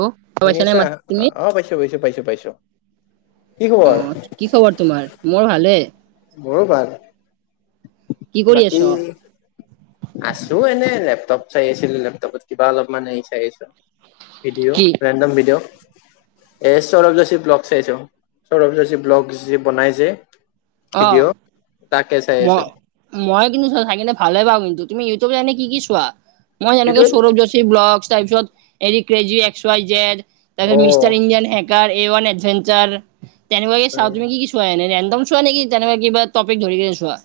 অ শুনি পাইছা নে আছা? মাত তুমি অ' পাইছোঁ পাইছোঁ, পাইছোঁ পাইছোঁ। অ' কি খবৰ তোমাৰ? মোৰ ভালে। মোৰো ভাল। কি কৰি আছ বাকি আছোঁ এনে লেপটপ চাই আছিলোঁ, লেপটপত কিবা অলপমান হেৰি চাই আছোঁ। ভিডিঅ', কি ৰেণ্ডম ভিডিঅ'। এ, চৌৰভ যশীৰ ব্লগ চাইছোঁ, চৌৰভ যশী ব্লগ যে বনাই যে। অ' ভিডিঅ' তাকে চাই ম আছো মই কিন্তু চাই কিনে ভালে পাওঁ কিন্তু। তুমি ইউটিউবত এনে কি কি চোৱা? মই এইটো যেনেকে চৌৰভ চিৰ ব্লক তাৰপিছত এৰি ক্ৰেজী এক্স ৱাই জেড অ তাৰপিছত mister Indian hacker A one adventure তেনেকুৱাকে চাওঁ। উম, তুমি কি কি চোৱা এনে ৰেণ্ডম চোৱা নেকি তেনেকুৱা কিবা টপিক ধৰি কেনে চোৱা?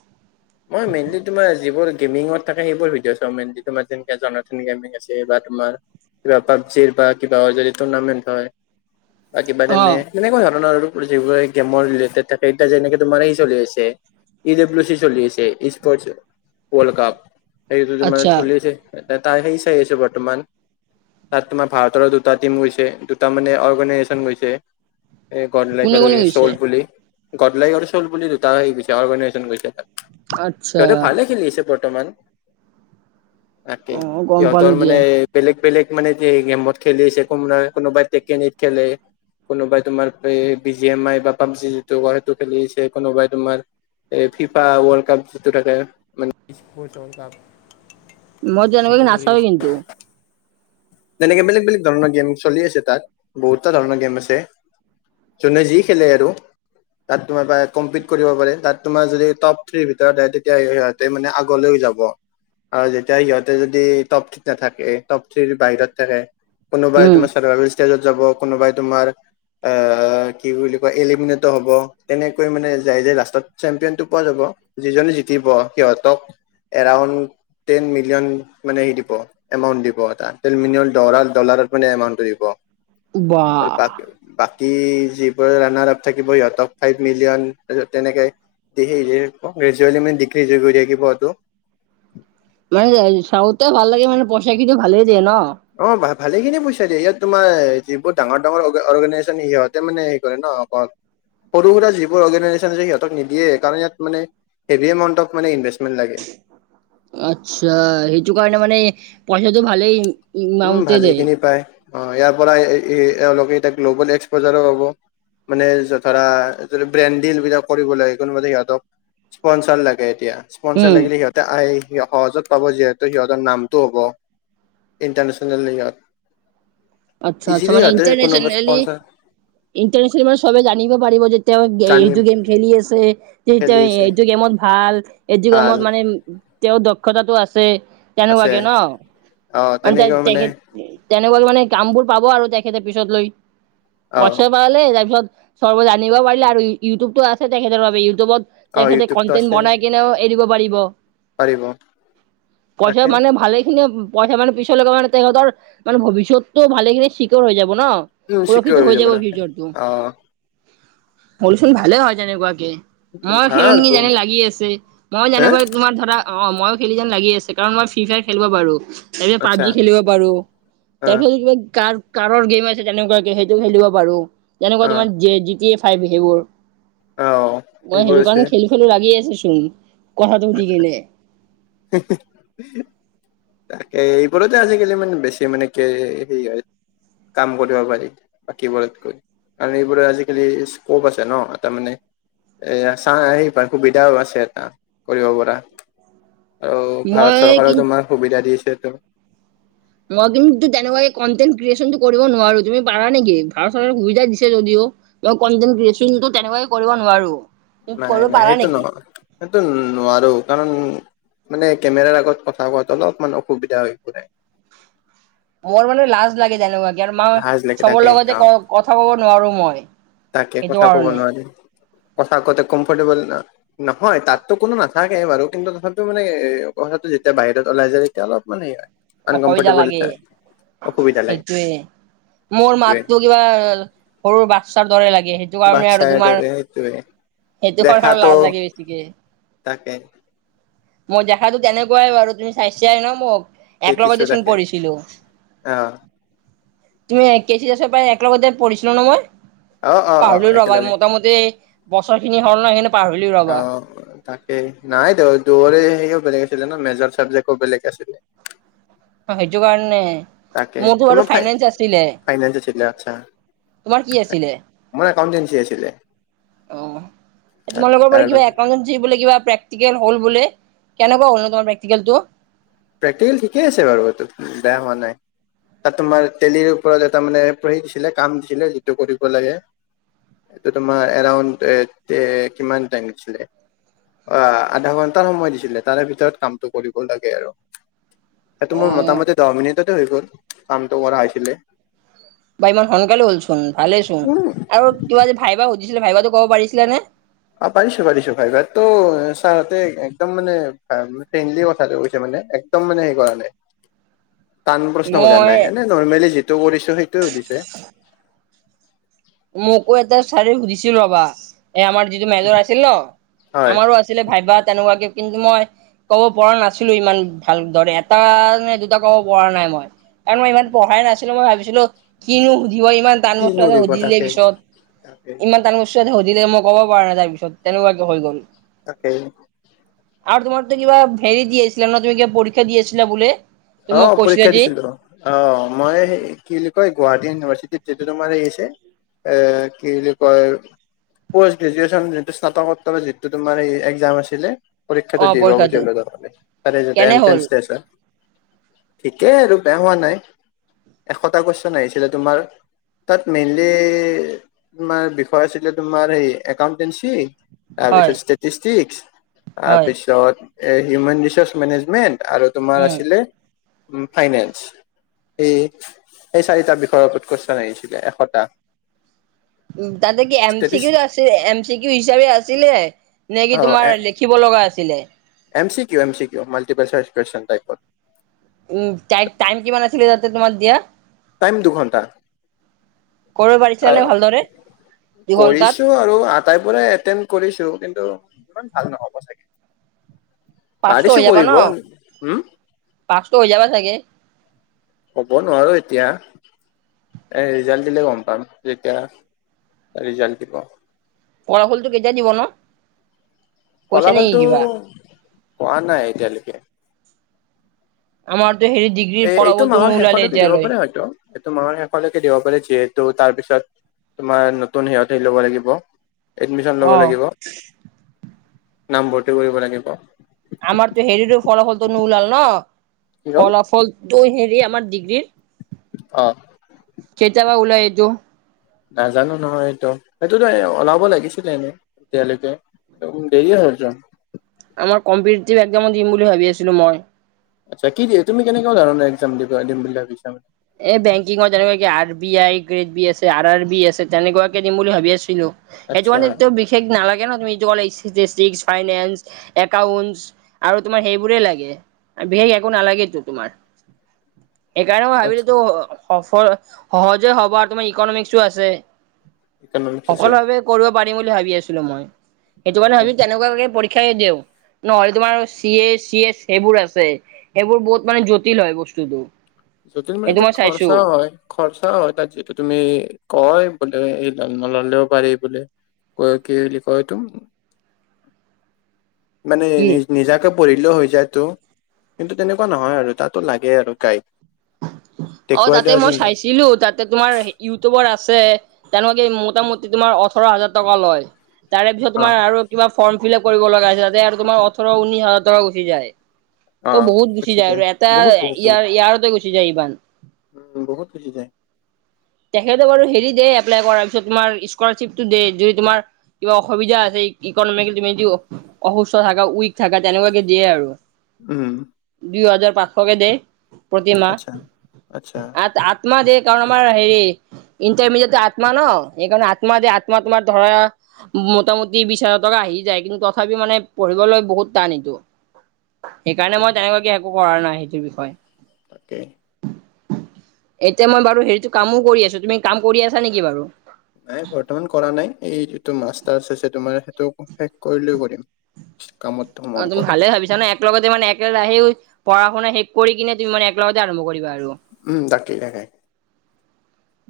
মই মেইনলি তোমাৰ যিবোৰ গেমিঙত থাকে সেইবোৰ ভিডিঅ' চাওঁ, মেইনলি তোমাৰ [unintelligible] আছে বা তোমাৰ কিবা পাবজিৰ বা কিবা যদি টুৰ্ণামেন্ট হয় বা কিবা অ তেনে তেনেকুৱা ধৰনৰ আৰু যিবোৰে গেমৰ ৰিলেটেড থাকে, এতিয়া যেনেকে তোমাৰ হে, চলি আছে। ই ডব্লিও চি চলি আছে, স্পৰ্ট ৱল্ড কাপ, হেইটো তোমাৰ আচ্ছা চলি আছে তাতে সেই চাই আছোঁ বৰ্তমান। তাত তোমাৰ ভাৰতৰ দুটা টিম গৈছে, দুটা মানে অৰ্গেনাইজেচন গৈছে। এই গদলাইক কোনে আৰু কোনে এই গৈছে চ'ল বুলি গডদলাইক আৰু চ'ল বুলি দুটা হে, গৈছে অৰ্গেনাইজেচন গৈছে তাত। আচ্ছা সিহঁতে ভালে খেলি আছে বৰ্তমান। তাকে, অ গম পালো সিহঁতৰ দিয়া মানে বেলেগ বেলেগ মানে যে এই গেমত খেলি আছে, কোনোবাই কোনোবাই টেকেনিত খেলে। কোনোবাই তোমাৰ এই বি জি এম আই বা পাবজি যিটো ক সেইটো খেলি আছে, কোনোবাই তোমাৰ এই ফিফা ৱৰ্ল্ড কাপ যিটো থাকে মানে মই [unintelligible] তেনেকুৱাকে এইটো কৰি নাচাওৱে কিন্তু তেনেকে বেলেগ বেলেগ ধৰণৰ গেম চলি আছে তাত, বহুতো ধৰণৰ গেম আছে। যোনে যি খেলে আৰু, তাত তোমাৰ বা কম্পিট কৰিব পাৰে, তাত তোমাৰ যদি টপ থ্ৰিৰ ভিতৰত আহ তেতিয়া সিহঁতে মানে আগলৈও যাব। আৰু যেতিয়া সিহঁতে যদি টপ থ্ৰী নাথাকে টপ থ্ৰী বাহিৰত থাকে। কোনোবাই উম তোমাৰ চাৰভেল ষ্টেজত যাব কোনোবাই তোমাৰ- অ কি বুলি কয় এলেিমিনেট হ'ব তেনেকৈ মানে যাই য লাষ্টত চেম্পনটো- পোৱা যাব যিজননে জতিব সিহঁতক এৰাউণ্ড- টেন মিলিয়ন মানে সেই দিব। এমাউণ্ট দিব এটা টেন মিলিয়ন ডলাৰ ডলাৰত মানে একাউণ্টটো দিব আৰু বাহ বাক- বাকী যিবোৰ ৰানাৰ আপ থাকিব সিহঁতক ফাইভ মিলিয়ন তাৰপিছত তেনেকে- সেইহে ইয়ৰ গ্ৰেজুৱেলি মানে ডিগ্ৰী কৰি থাকিব সেইটো। মানে চাউথ ভাল লাগে মান পইচা কিন্তু ভালে দিয়ে ন। অ ভ ভালে খিনি পইচা দিয়ে ইহঁতে তোমাৰ যিবোৰ ডাঙৰ ডাঙৰ অৰ্গেনাইজেচন সিহঁতে মানে হেৰি কৰে ন। [unintelligible] সৰু সুৰা যিবোৰ অৰ্গেনাইজেচন সিহঁতক নিদিয়ে কাৰণ ইয়াত মানে হেভি এমাউন্ত ইনভেষ্ট- মিন লাগে। আচ্ছা সেইটো কাৰণে মানে পইচাটো ভালেই- উম ইমাউন্টে ভালে দিয়ে। খিনি পায় অ ইয়াৰ পৰা এওঁলোকে এতিয়া গ্ল'বেল এক্সপজাৰো পাব। মানে ধৰা ব্ৰেণ্ডিল ডিল বিলাক কৰিবলে কোনোবা দিন সিহঁতক। স্পনচাৰ লাগে এতিয়া স্পনচাৰ উম, লাগিলে সিহঁতে আহি সহজত পাব যিহেতু সিহঁতৰ নামটো হ'ব। International New York. আচ্ছা আচ্ছা মানে কোনোবা ইণ্টাৰনেশনেলি স্পনচাৰ ইণ্টাৰনেশনেল চবেই মানে জানিব পাৰিব যে। তেওঁ জানিম এইটো গেম খেলি আছে তেওঁ খেলিছে এইটো গেমত ভাল। এইটো ভাল কামত মানে তেওঁৰ দক্ষতাটো আছে। আছে তেনেকুৱাকে ন অ মানে তাই তেনেকৈ তেখেত- তেনেকুৱা মানে কাম বোৰ পাব আৰু তেখেতে পিছত লৈ অ পইচা পালে তাৰ পিছত- চবেই জানিব পাৰিলে আৰু ইউটিউবতটো আছে তেখেতৰ বাবে ইউটিউবত অ তেখেতে ইউটিউবটো কনটেন্ট আছে বনাই কিনেও- এৰি দিব পাৰিব পাৰিব পইচা তাকে মানে ভালে খিনি- পইচা মানে পিছৰলৈ লগে মানে তেখেতৰ মানে ভৱিষ্যতটো ভালেখিন চিকিয়ৰ হৈ যাব ন। উম সোৰক্ষিত চিকিয়ৰ হৈ যাব তাকে ভিডিঅটো অ ফলিওচোন ভালে হয় তেনেকুৱা কে। মই খেলিম ভাল ব যেন লাগি আছে মই হে যেনেকুৱা তোমাৰ ধৰা- অ মইো খেলি যেন লাগি আছে কাৰণ মই ফ্ৰী ফায়াৰ খেলিব পাৰো। এই যে আচ্ছা পাবজি খেলিব পাৰো অ তাৰ পিছত- কাৰ কাৰৰ গেম আছে তেনেকুৱাকে সেইটো খেলিব পাৰো তেনেকুৱা অ তোমাৰ জি জি কে এফ। সেইবোৰ অ মই এইবোৰ সেইটো আছে কাৰণে খেলি খেলো লাগি আছে চোন কথাটো সুধি কিনে। [unintelligible] তাকে এইবোৰতে আজিকালি ইমান বেছি মানে কি হেৰি হয়। কাম কৰিব পাৰি বাকীবোৰতকৈ। কাৰ এইবোৰত আজিকালি স্কপ আছে ন তাৰ মানে- এয়া চাই পা সুবিধা আছে এটা। কৰিব পৰা আৰু ভাৰত মই কিন চৰকাৰেও তোমাৰ সুবিধা দিছে তো। মই কিন্তু তেনেকুৱা কনটেন ক্ৰিয়েচনটো কৰিব নোৱাৰো তুমি পাৰা নেকি ভাৰত চৰকাৰ সুবিধা দিছে যদিও। কনটেন ক্ৰিয়েচনটো তেনেকুৱে কৰিব নোৱাৰো। তুমি নাই কৰিব নাই পাৰা সেইটো নেকি? নহয় সেইটো নোৱাৰ কাৰণ- মানে কেমেৰাৰ আগত কথা কোৱাটো অলপ মান অসুবিধা হৈ পৰে। মোৰ মানে লাজ লাগে তেনেকুৱা কে আৰু মই লাজ লাগি চবৰ থাকে অ লগতে কথা কব নোৱাৰো মই। তাকে সেইটো কথা ক'ব কাৰণে নোৱাৰি। কথা কতে কমফৰ্টেবল ন নহয় তাতটো কোনো নাথাকে বাৰু কিন্তু তথাপিও মানে এ কথাটো যেতিয়া বাহিৰত ওলাই যায় তেতিয়া অলপ মানে অসুবিধা লাগে। লাগে সেইটোৱে, মোৰ সেইটোৱে মাতটো কিৱা, সৰু বাক্সাৰ দৰে লাগে সেই সটো কাৰণে আৰু বাচ্ছাৰ তোমাৰ, দৰে সেইটোৱে সেইটো কাৰনে আৰু দেখাতো লাজ লাগে বেছিকে। তাকে মই দেখাতো তেনেকুৱাই আৰু তুমি চাইছাই'ন মোক? এক দেখিছো লগে চোন তাকে পঢ়িছিলো। অ তুমি কেচি দছৰ পায় এক লগতে পঢ়িছিল ন অ অ অ পাহলো ৰ'বা একেলগে মোটামুটি, বছৰ খিনি হল ন' হ অ তাকেই, নাই দে দৰে হেৰিও বেলেগ আছিলে ন, মেজৰ চাবজেক্টও বেলেগ আছিলে। অ সেইটো কাৰণে। তাকে মোৰতো বাৰু তোমাৰ ফাই ফাইনেন্স আছিলে। ফাইনেন্স আছিলে আচ্ছা তোমাৰ কি তাকে। আছিলে? মোৰ একাউনটেঞ্চি আছিলে। অঁ। তাৰে তোমালোকৰ তাৰে পৰা কিবা একাউটেচিত কিবা প্ৰেক- টিকেল হ'ল বোলে, কেনেকুৱা হ'ল নু তোমাৰ প্ৰেকটিকেলটো? প্ৰেক্টিকেল ঠিকেই আছে বাৰু ইটো, বেয়া হোৱা নাই। তাত তোমাৰ তেলিৰ ওপৰত এটা মানে পঢ়ি দিছিলে, কাম দিছিলে, যিটো কৰিব লাগে। এটো তোমাৰ এৰাউণ্ড এ কিমান টাইনছিলে? অ আধা ঘন্টাৰ সময় দিছিলে তাৰে ভিতৰত কামটো কৰিব লাগে আৰু। এটো অ তুমাৰ মোটামুটি দহ মিনিটতে হৈ যায়, কামটো কৰা হৈছিলে। বা ইমান সোনকালে হ'লচোন ভালেই চোন, উম, আৰু কিবা যে ভাইবা সুধিছিলে ভাইবা'তু ক'ব পাৰিছিলা নে? অ পাৰিছো পাৰিছো, ভাইবা তো ছাৰহতে একদম মানে ফ্ৰেণ্ডলি কথাটো কৈছে মানে, একদম মানে সেই কৱা নাই। টান প্ৰশ্ন সোধা মই নাই এনে নৰ্মেলি যিটো কৰিছো সেইটোয়ে সুধিছে। মোকো এটা চাৰি সুধিছিল ৰাবা, এই আমাৰ যিটো মেজৰ আছিল ন, হয় আমাৰো আছ ছিলে ভাইবা তেনেকুৱাকে কিন্তু মই ক'ব পৰা নাছিলো ইমান ভাল দৰে, এটা নে দুটা ক'ব পৰা নাই মই। কাৱণ মই ইমান পঢ়া নাছিলো মই ভাবিছিলো কিনো সুধিব ইমান টান ব কিনো সুধিব সুধিলে তাকে পিছত, তাকে ইমান টান কুচন সুধিলে মই ক'ব পৰা নাই তাৰ পিছত তেনেকুৱাকে হৈ গ'ল। তাকেই। আৰু তোমাৰতো কিবা ভেৰি দিয়ছিলা ন? তুমি কিবা পৰীক্ষা দিয়ছিলা বুলে? অ' পৰীক্ষা দিছিলো ম। অ' মই কি বুলি কয় গুৱাহাটী ইউনিভাৰ্চিটিত যিটো তোমাৰ হেই আছে- এ, কি বুলি কয়? পষ্ট গ্ৰেজুৱেন যিটো স্নাতকোত্তৰ যিটো তোমাৰ এই একজাম আছিলে পৰীক্ষাটো দিবা লগছিল তৰে, তাৰে যিটো কেনে হ'ল এন্ট্ৰেন্স ষ্টেচ হয় ঠিকেই আৰু বেয়া হোৱা নাই, এশটা কুৱেছন আহিছিলে তোমাৰ তাত মেইনলি, তোমাৰ বিষয় আছিলে তোমাৰ হে একাউন্টেঞ্চি হয় তাৰপিছত ষ্টেটিষ্টিকচ, তাৰ হয় পিছত এ হিউমেন ৰিচাৰ্চ মেনেজমেন্ট আৰু তোমাৰ উম আছিলে ফাইনেন্স। এই, এই চাৰিটা বিষয়ৰ ওপৰত কুৱেশচন আহিছিলে এশটা। উ তাতে কি এম চি ষ্টেটিষ্ট কিউ আছি এম চি কিউ হিচাপে আছিলে নে কি অ তোমাৰ লে ক্ষিব লগা আছিলে? M C Q, M C Q, multiple choice question টাইপত। উম' টাইট-টাইম কিমান আছিলে তাতে তোমাৰ দিয়া? টাইম দুঘণ্টা। কৰিব পাৰিছিলা আহ, নে ভালদৰে দুঘন্টাত কৰিছো আৰু আ- আটাইবোৰে এটেণ্ড কৰিছো, কিন্তু ইমান ভাল নহ'ব চাগে। পাছটো পাৰিছো কৰিব উম। পাঁচটো হৈ যাবা চাগে? ক'ব নোৱাৰো এতিয়া। এ ৰিজাল্ট দিলে গম পাম যেতিয়া, ৰিজাল্ট দিব। ফলাফলটো কেতিয়া নিব ন? কৈছে নেকি ফলাফলটো কিবা পোৱা নাই এতিয়ালৈকে। আমাৰটো হেৰি দি এ এইটো মাহৰ শেষলৈকে দিব পাৰে হয়তো, এইটো মাহৰ শেষলৈকে দিব পাৰে যিহেতু, তাৰপিছত তোমাৰ নতুন সিহঁতে ল'ব লাগিব। এডমিশন লব অ লাগিব। নামভৰ্তি কৰিব লাগিব। আমাৰতো হেৰিটো ফলাফলটো নোলাল ন? কি হ'ল ফলাফল তই হেৰি আমাৰ ডিগ্ৰীৰ? অ। কেতিয়াবা ওলাই এইটো নাজানো নহয় এইটো, সেইটোতো ওলাব লাগিছিলে এনে এতিয়ালৈকে। ত দেৰিয়ে হৈছে। আমাৰ কম্পিটিটিভ একজামো দিম বুলি ভাবি আছিলো মই। আচ্ছা কি দি তুমি কেনেকুৱা ধৰণৰ একজাম দিবা দিম বুলি ভাবিছা মানে? এই বেংকিঙৰ তেনেকুৱা কি R B I grade B আছে, আৰ আৰ বি আছে, তেনেকুৱাকে দিম বুলি ভাবি আছিলো। সেইটো আচ্ছা কাৰণে বিশেষ নালাগে ন? তুমি যোৱা এইচেচজেচিচ ফাইনেন্স একাউন্টচ। আৰু তোমাৰ সেইবোৰেই লাগে বিশেষ একো নালাগেতো তোমাৰ, সেইকাৰণে মই ভাবিলোঁ। আচ্ছা সফল সহজে হ'বা তুমি ইকনমিক্সো আছে। ইকনমিক্স সকলো আছে ভাৱে কৰিব পাৰিম বুলি ভাবি আছিলো মই। সেইটো কাৰণে ভাবি তেনেকুৱাকে পৰীক্ষাই দিওঁ। নহ'লে তোমাৰ চি এ চি এচ সেইবোৰ আছে, সেইবোৰ বহুত মানে জটিল হয় বস্তুটো। যতিল মানে সেইটো তাত মই চাইছো খৰচাও হয়। খৰচাও হয় তাত যিতু তুমি কয় বোলে এই ঘলেও পাৰি বুলি কয় কি বুলি কয় এই টো? মানে কি নি নিজাকে পঢ়িলেও হৈ যায়টো কিন্তু, তেনেকুৱা নহয় আৰু তাতো লাগে আৰু গাইদ। অ তাতে মই চাইছিলোঁ তাত তোমাৰ ইউটিউবাৰ আছে, তেওঁনেলোকে মোটামুটি তোমাৰ ওঠৰ হাজাৰ টকা লয়। তাৰে পিছত অ তোমাৰ আৰু কিবা ফৰ্ম ফিলাপ কৰিব লগা আছে, তাতে আৰু তোমাৰ ওঠৰ ঊনিশ হাজাৰ টকা গুচি যায়। অ তো বহুত গুচি যায় আৰু এটা বহুত বহুত ইয়াৰ বহুত ইয়াৰতে গুচি যায় ইমান। উম বহুত গুছি যায়। তেখেতে বাৰু হেৰি দে এপ্লাই কৰাৰ পিছত তোমাৰ স্কলাৰশ্বিপটো দে যদি তোমাৰ। কিবা অসুবিধা আছে ইকনমিক তুমি য অসুস্থ থাকা, উইক থাকা তেনেকুৱাকে দিয়ে আৰু। উম। দুই হাজাৰ পাঁচশকে দে প্ৰতিমাহ, আচ্ছা আচ্ছা আঠ আঠ। তোমাৰ দে কাৰণ আমাৰ হেৰি। ইণ্টাৰমিডিয়েট আত্মা ন? সেইকাৰণে আত্মা যে আত্মা তোমাৰ ধৰা মোটামুটি বিশ হাজাৰ টকা আহি যায়, কিন্তু তথাপি মানে পঢ়িবলৈ বহুত টান এইটো। সেইকাৰণে মই বহুত তেনেকুৱাকে একো কৰা নাই সেইটোৰ বিষয়ে। তাকে। এতিয়া মই বাৰু হেৰিতটো কামো কৰি আছো তুমি কাম কৰি আছা নেকি বাৰু? নাই বৰ্তমান কৰা নাই এই যিটো মাষ্টাৰ আছে তোমাৰ সেইটো শেষ কৰিলে কৰিম। কামত অ সোমাম তুমি ভালে কৰবাত ভাবিছা ন এক সেইটো লগতে মানে একেৰাহেও পঢ়া-শুনা শেষ কৰি কিনে তুমি মানে একেলগতে আৰম্ভ কৰিবা আৰু উম তাকেহে।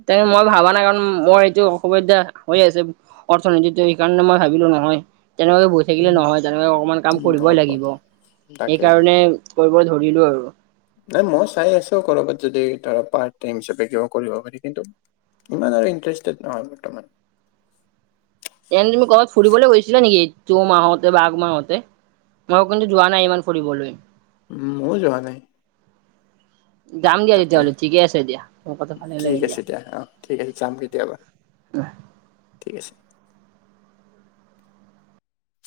তাকে মই ভাবা নাই কাৰণ মোৰ এইটো অসুবিধা হৈ আছে। অৰ্থনীতিটো সেইকাৰণে মই ভাবিলো নহয় তেনেকে ব থাকিলে উম নহয় তেনেকৈ অকণমান কাম উম কৰিবই হ'ব লাগিব। তাকে সেইকাৰণে কৰিব ধৰিলোঁ আৰু নাই মই চাই আছো কৰ'বাত যদি ধৰা পাৰ্ট টাইম হিচাপে কিবা কৰিব পাৰি কিন্তু। ইমান আৰু ইণ্টাৰেষ্টেড নহয় বৰ্তমান। এনে তুমি ক'বাত ফুৰিবলে গৈছিলা নেকি ত' মাহতে আগ মাহতে? মই কিন্তু যোৱা নাই ইমান ফুৰিবলৈ। উম ময়ো যোৱা নাই। যাম দিয়া তাকে তেতিয়াহ'লে ঠিকে আছে দিয়া, কথা ভাল ঠিক লাগে দিয়া। আছে দিয়া, অৱ। ঠিক আছে যাম কেতিয়াবা, ঠিক আছে।